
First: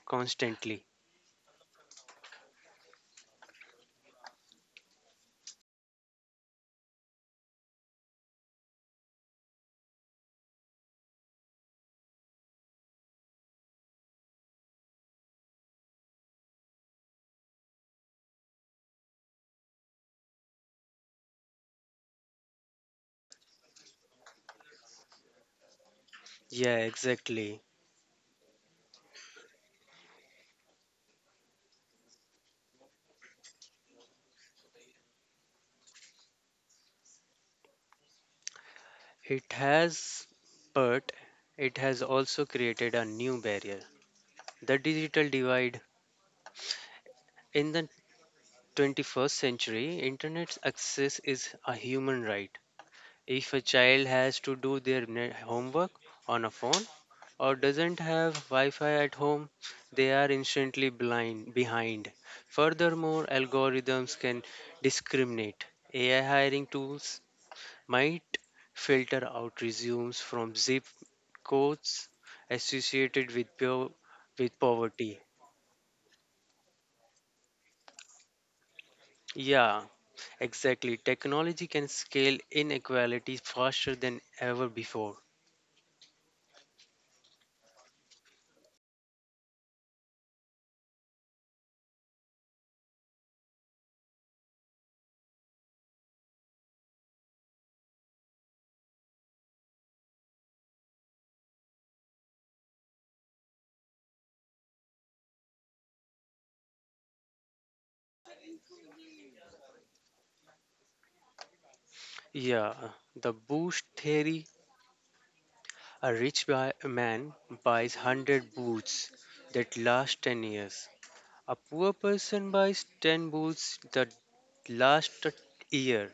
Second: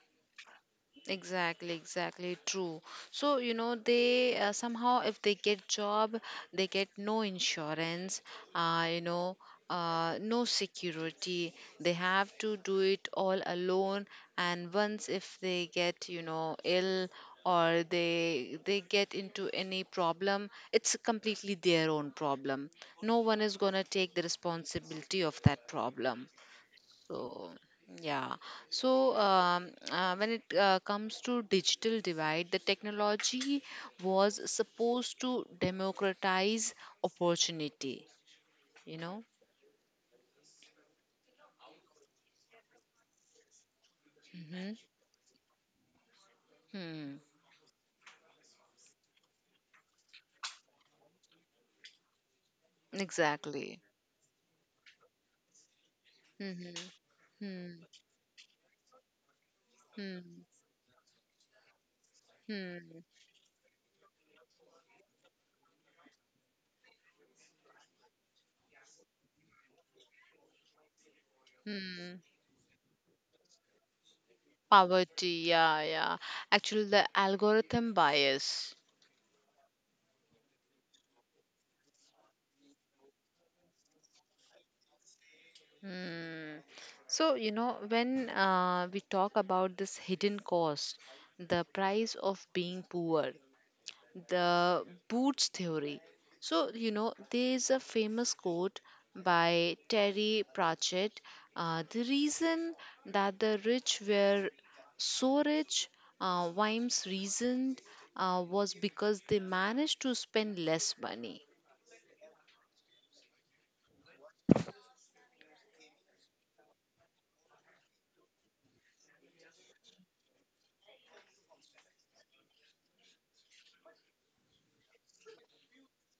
[SPEAKER 2] constantly.
[SPEAKER 1] Exactly, exactly true. So, you know, they uh, somehow, if they get job, they get no insurance, uh, you know, uh, no security. They have to do it all alone. And once if they get, you know, ill or they they get into any problem, it's completely their own problem. No one is gonna take the responsibility of that problem.
[SPEAKER 2] Yeah,
[SPEAKER 1] So,
[SPEAKER 2] exactly.
[SPEAKER 1] yeah. So, um, uh, when it uh, comes to digital divide, the technology was supposed to democratize opportunity, you know?
[SPEAKER 2] It has, but it has also created a new barrier,
[SPEAKER 1] Hmm.
[SPEAKER 2] the digital divide.
[SPEAKER 1] Hmm.
[SPEAKER 2] In the twenty-first century, internet access is a human right. If a
[SPEAKER 1] Exactly.
[SPEAKER 2] child has to do their ne- homework on a
[SPEAKER 1] Hmm.
[SPEAKER 2] phone or
[SPEAKER 1] Hmm.
[SPEAKER 2] doesn't have wi-fi at home, they are
[SPEAKER 1] Hmm.
[SPEAKER 2] instantly blind behind.
[SPEAKER 1] Hmm.
[SPEAKER 2] Furthermore, algorithms can discriminate. AI hiring tools might filter out resumes from zip codes
[SPEAKER 1] Hmm.
[SPEAKER 2] associated with po- with poverty,
[SPEAKER 1] Poverty, yeah, yeah. Actually, the algorithm bias.
[SPEAKER 2] yeah. Exactly. Technology can scale inequality faster than ever before.
[SPEAKER 1] Mm. So, you know, when uh, we talk about this hidden cost, the price of being poor, the Boots theory. So, you know, there is a famous quote by Terry Pratchett. uh, The reason that the rich were so rich, uh, Wimes reasoned, uh, was because they managed to spend less money.
[SPEAKER 2] Yeah, the boost theory, a rich buy- man buys one hundred boots that last ten years. A poor person buys ten boots that last a year.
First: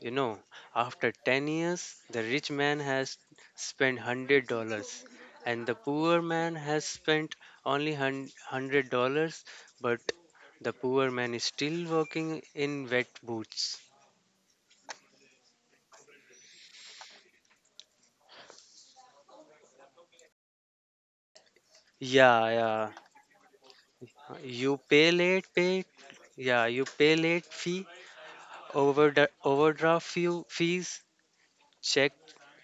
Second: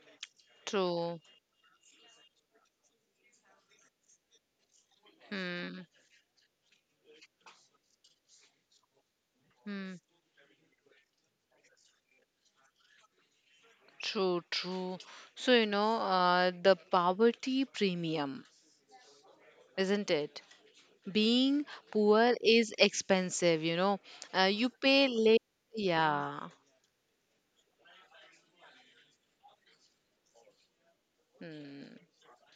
[SPEAKER 2] You know, after
[SPEAKER 1] True.
[SPEAKER 2] ten years, the rich man has spent one hundred dollars and the
[SPEAKER 1] Hmm.
[SPEAKER 2] poor man has spent only one hundred dollars but
[SPEAKER 1] Hmm.
[SPEAKER 2] the poor man is still working in wet boots.
[SPEAKER 1] True, true. So, you know, uh, the poverty premium, isn't it? Being poor
[SPEAKER 2] Yeah,
[SPEAKER 1] is
[SPEAKER 2] yeah.
[SPEAKER 1] expensive, you know. Uh, you
[SPEAKER 2] You pay
[SPEAKER 1] pay late.
[SPEAKER 2] late pay.
[SPEAKER 1] Yeah.
[SPEAKER 2] Yeah, you pay late fee, overdraft overdraft fee, fees,
[SPEAKER 1] Hmm.
[SPEAKER 2] check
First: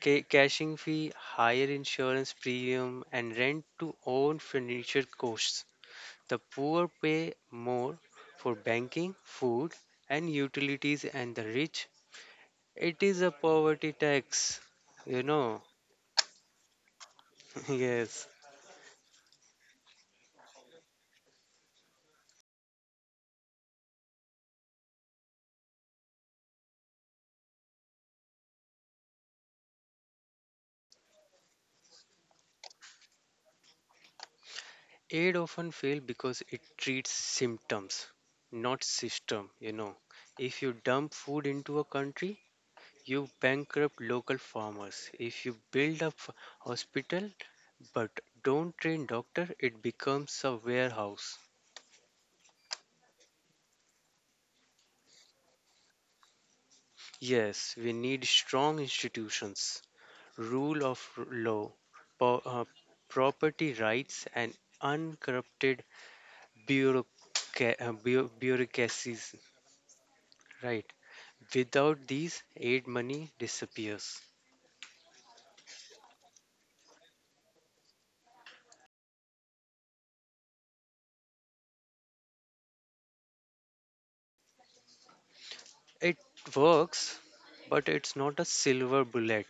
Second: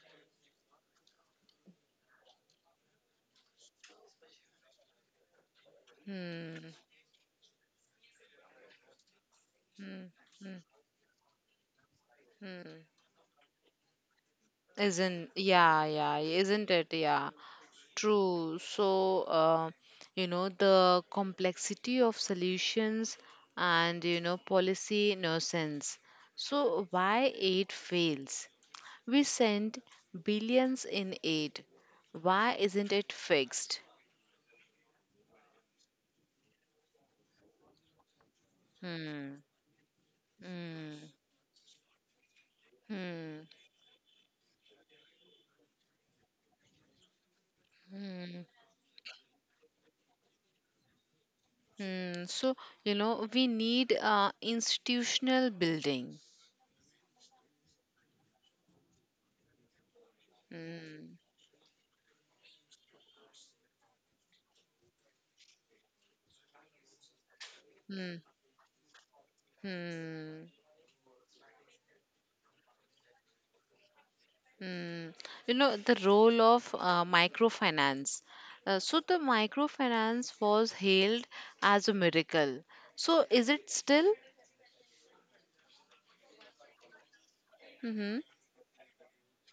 [SPEAKER 2] ca- cashing fee, higher insurance premium, and rent to own furniture costs. The
[SPEAKER 1] Hmm.
[SPEAKER 2] poor pay more for banking, food,
[SPEAKER 1] Hmm.
[SPEAKER 2] and utilities, and the rich.
[SPEAKER 1] Hmm.
[SPEAKER 2] It is a poverty tax, you
[SPEAKER 1] Isn't,
[SPEAKER 2] know.
[SPEAKER 1] yeah, yeah, isn't it? Yeah.
[SPEAKER 2] Yes.
[SPEAKER 1] True. So, uh, you know, the complexity of solutions and, you know, policy nonsense. So, why it fails? We send billions in aid. Why isn't it fixed?
[SPEAKER 2] Aid often fail because it treats symptoms, not
[SPEAKER 1] Hmm.
[SPEAKER 2] system, you know. If you
[SPEAKER 1] Hmm.
[SPEAKER 2] dump food into a country, you
[SPEAKER 1] Hmm.
[SPEAKER 2] bankrupt local farmers. If you build up hospital but
[SPEAKER 1] Hmm.
[SPEAKER 2] don't train doctor, it becomes a warehouse.
[SPEAKER 1] Hmm. So, you know, we need uh, institutional building.
[SPEAKER 2] Yes, we need strong institutions, rule of
[SPEAKER 1] Hmm.
[SPEAKER 2] r- law, po- uh, property rights, and uncorrupted bureauca- uh,
[SPEAKER 1] Hmm.
[SPEAKER 2] bu- bureaucracies.
[SPEAKER 1] Hmm.
[SPEAKER 2] Right. Without these, aid money disappears.
[SPEAKER 1] Hmm. You know, the role of uh, microfinance. Uh, so, the microfinance was hailed as a miracle. So, is it still?
[SPEAKER 2] It works, but it's
[SPEAKER 1] Mm-hmm.
[SPEAKER 2] not a silver bullet.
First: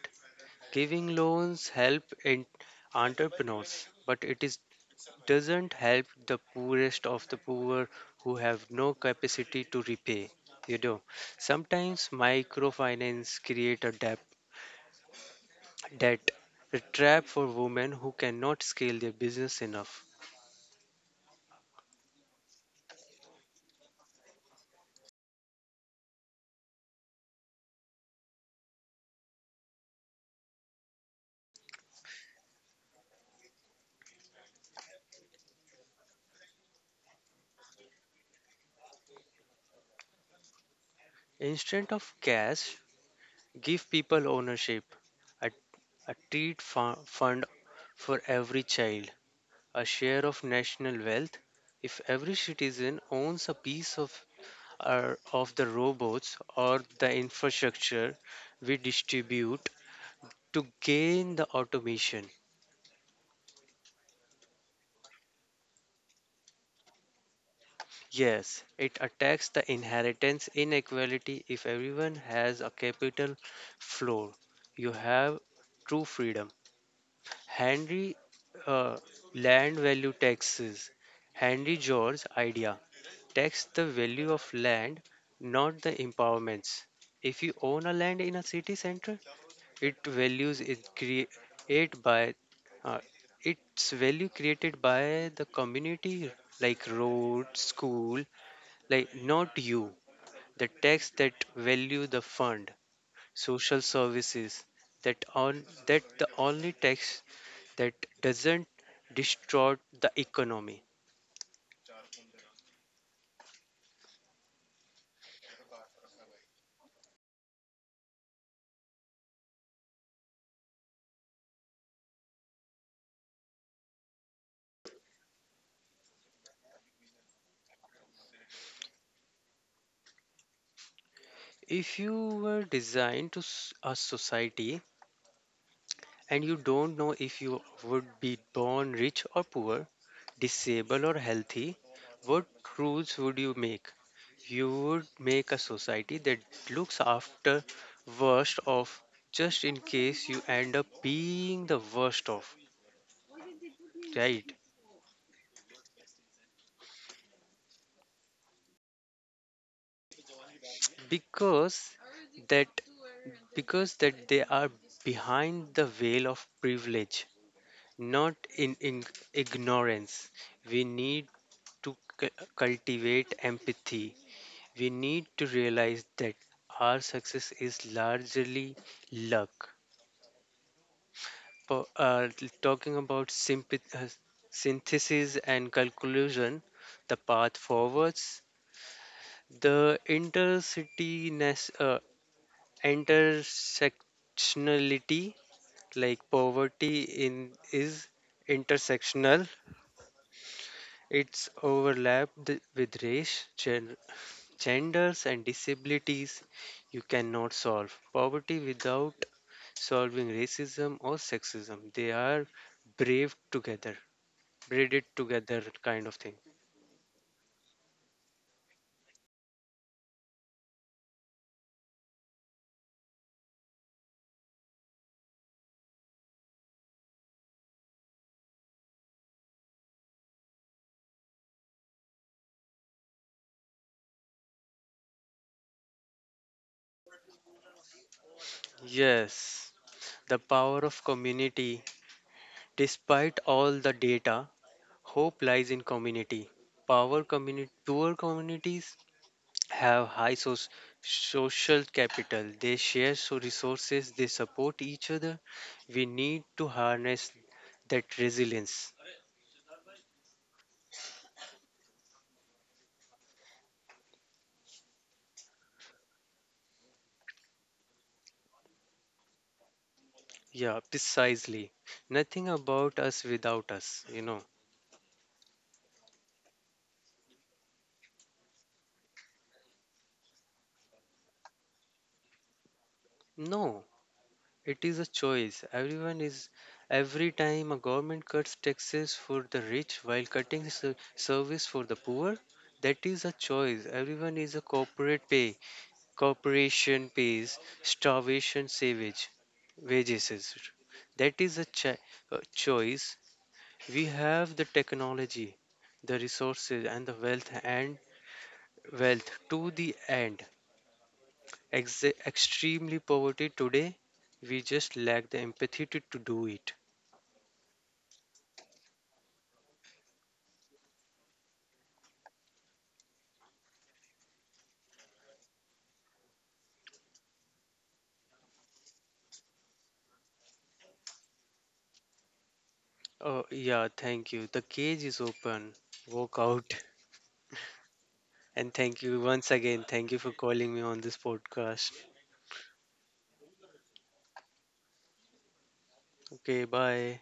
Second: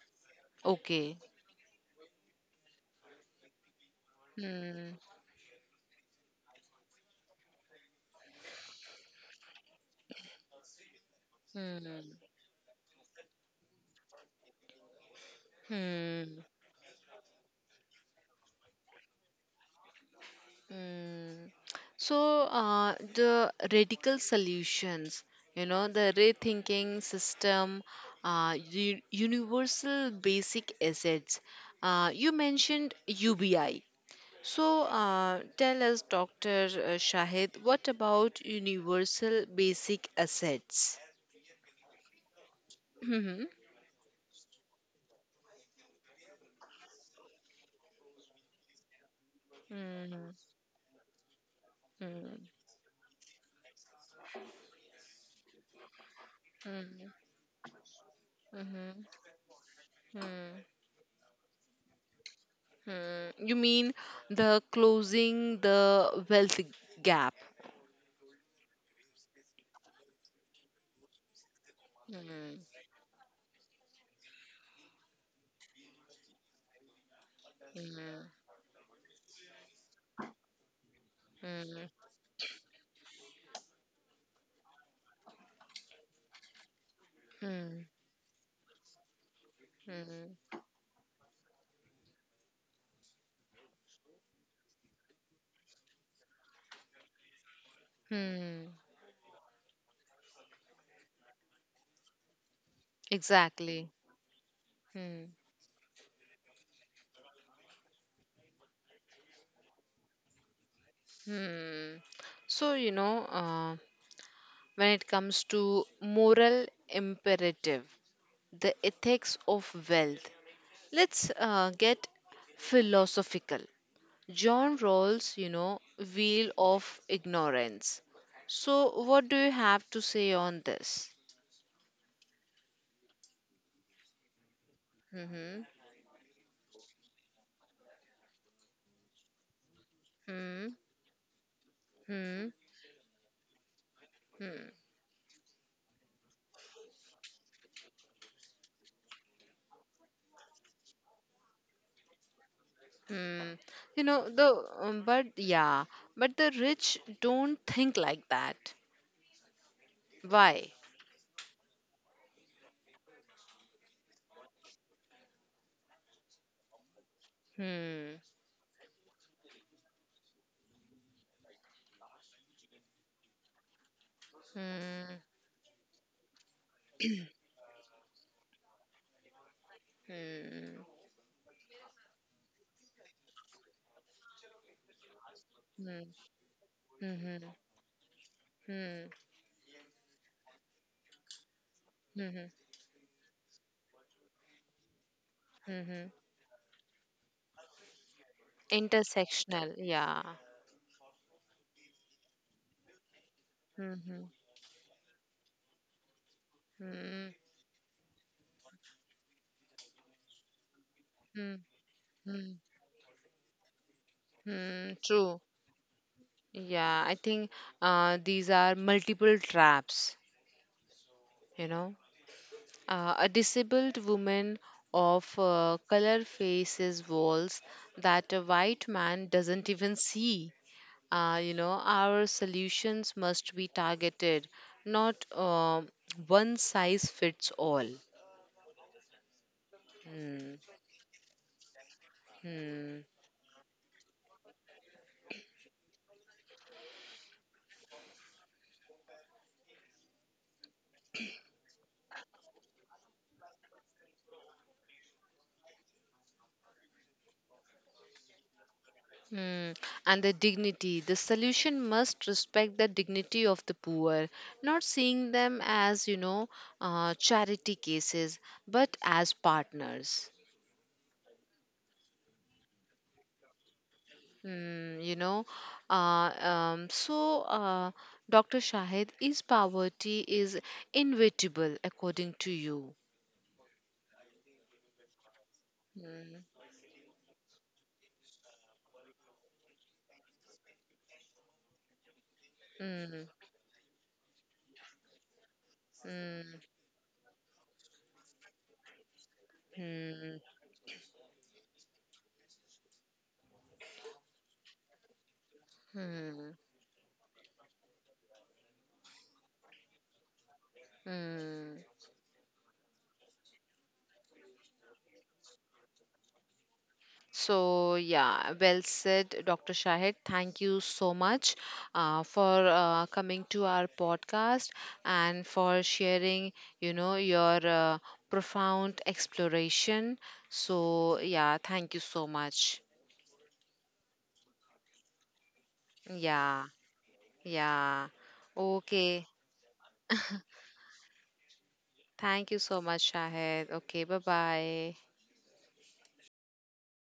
[SPEAKER 2] Giving
[SPEAKER 1] Okay.
[SPEAKER 2] loans help in entrepreneurs, but it is
[SPEAKER 1] Hmm.
[SPEAKER 2] doesn't help the poorest of the poor who have no capacity to repay. You know,
[SPEAKER 1] Hmm.
[SPEAKER 2] sometimes
[SPEAKER 1] Hmm.
[SPEAKER 2] microfinance create a debt, That
[SPEAKER 1] Hmm.
[SPEAKER 2] a trap for women who cannot scale their business enough.
[SPEAKER 1] Mm. So uh, the radical solutions, you know, the rethinking system, uh, u- universal basic assets. Uh, you mentioned U B I. So uh, tell us, doctor uh, Shahid, what about universal basic assets?
[SPEAKER 2] Instead of cash,
[SPEAKER 1] Mm-hmm.
[SPEAKER 2] give people ownership, a, a treat fu- fund for every child, a
[SPEAKER 1] Mm-hmm.
[SPEAKER 2] share of national wealth. If every citizen owns a piece of, our of the robots or
[SPEAKER 1] Mm-hmm.
[SPEAKER 2] the infrastructure, we
[SPEAKER 1] Mm-hmm.
[SPEAKER 2] distribute to gain the automation.
[SPEAKER 1] Hmm. You mean the closing the wealth gap?
[SPEAKER 2] Yes, it attacks the inheritance inequality. If everyone has
[SPEAKER 1] Mm,
[SPEAKER 2] a capital floor, you have true freedom. Henry,
[SPEAKER 1] mm,
[SPEAKER 2] uh, land value taxes. Henry
[SPEAKER 1] mm,
[SPEAKER 2] George idea, tax the value of land, not the empowerments. If you own
[SPEAKER 1] mm,
[SPEAKER 2] a land in a city center, it
[SPEAKER 1] mm,
[SPEAKER 2] values is created by uh, its value created by the community, like road, school,
[SPEAKER 1] mm.
[SPEAKER 2] like not you. The tax that value the fund social
[SPEAKER 1] Exactly.
[SPEAKER 2] services, that
[SPEAKER 1] Hmm.
[SPEAKER 2] on that, the only tax that doesn't distort the economy.
[SPEAKER 1] Hmm. So, you know, uh, when it comes to moral imperative, the ethics of wealth, let's uh, get philosophical. John Rawls, you know, Wheel of Ignorance. So, what do you have to say on this?
[SPEAKER 2] If you were designed to s- a society
[SPEAKER 1] Mm-hmm.
[SPEAKER 2] and you don't know if you would be born rich or poor,
[SPEAKER 1] Hmm.
[SPEAKER 2] disabled or healthy, what
[SPEAKER 1] Hmm.
[SPEAKER 2] rules would you make? You
[SPEAKER 1] Hmm.
[SPEAKER 2] would make a society that looks after worst of, just in case you end up being the worst of.
[SPEAKER 1] Hmm. You know,
[SPEAKER 2] Right,
[SPEAKER 1] the um, but yeah, but the rich don't think like that. Why?
[SPEAKER 2] because that because that they are behind the veil of privilege,
[SPEAKER 1] Hmm.
[SPEAKER 2] not in, in ignorance. We need to cu- cultivate empathy. We
[SPEAKER 1] Hmm.
[SPEAKER 2] need to realize that our success is largely luck.
[SPEAKER 1] Hmm.
[SPEAKER 2] Po- uh, t- talking about sympath- uh, synthesis and
[SPEAKER 1] Hmm.
[SPEAKER 2] conclusion, the
[SPEAKER 1] Hmm.
[SPEAKER 2] path forwards,
[SPEAKER 1] Hmm.
[SPEAKER 2] the intercity nas- uh,
[SPEAKER 1] Hmm.
[SPEAKER 2] intersectionality,
[SPEAKER 1] Hmm.
[SPEAKER 2] like poverty in is intersectional.
[SPEAKER 1] Intersectional. Yeah.
[SPEAKER 2] It's overlapped with race, gen-
[SPEAKER 1] Hmm.
[SPEAKER 2] genders, and disabilities. You
[SPEAKER 1] Hmm.
[SPEAKER 2] cannot solve poverty without solving racism or
[SPEAKER 1] Hmm.
[SPEAKER 2] sexism. They are
[SPEAKER 1] Hmm.
[SPEAKER 2] braved together, read
[SPEAKER 1] Hmm.
[SPEAKER 2] it
[SPEAKER 1] True.
[SPEAKER 2] together kind of thing.
[SPEAKER 1] Yeah. I think uh, these are multiple traps. You know. Uh, a disabled woman of uh, color faces walls that a white man doesn't even see. Uh, you know, our solutions must be targeted, not uh, one size fits all.
[SPEAKER 2] Yes, the
[SPEAKER 1] Hmm.
[SPEAKER 2] power of community.
[SPEAKER 1] Hmm.
[SPEAKER 2] Despite all the data, hope lies in community. Power community, poor communities have high so- social capital. They share so resources, they support each other. We need to harness that resilience.
[SPEAKER 1] Hmm. And the dignity. The solution must respect the dignity of the poor, not seeing them as, you know, uh, charity cases, but as partners.
[SPEAKER 2] Yeah, precisely. Nothing about us without us, you know.
[SPEAKER 1] Mm, you know, uh, um, so uh, doctor Shahid, is poverty is inevitable according to you?
[SPEAKER 2] No, it is a choice. Everyone
[SPEAKER 1] Mm,
[SPEAKER 2] is every time a government cuts taxes for the rich while cutting ser- service for the poor, that is
[SPEAKER 1] mm,
[SPEAKER 2] a choice. Everyone is a corporate pay.
[SPEAKER 1] mm,
[SPEAKER 2] Corporation pays starvation savage wages.
[SPEAKER 1] mm,
[SPEAKER 2] is- That is a, chi- a choice. We have the technology, the
[SPEAKER 1] mm,
[SPEAKER 2] resources, and the wealth and wealth to the end.
[SPEAKER 1] mm.
[SPEAKER 2] Ex- extremely poverty today. We just lack the empathy to to do it.
[SPEAKER 1] So yeah, well said, doctor Shahid. Thank you so much uh, for uh, coming to our podcast and for sharing, you know, your uh, profound exploration. So yeah, thank you so much.
[SPEAKER 2] Oh, yeah, thank you. The cage is open. Walk
[SPEAKER 1] Yeah,
[SPEAKER 2] out.
[SPEAKER 1] yeah.
[SPEAKER 2] And thank you
[SPEAKER 1] Okay.
[SPEAKER 2] once again. Thank you for calling me on this podcast.
[SPEAKER 1] Thank you so much, Shahid. Okay, bye bye.
[SPEAKER 2] Okay, bye.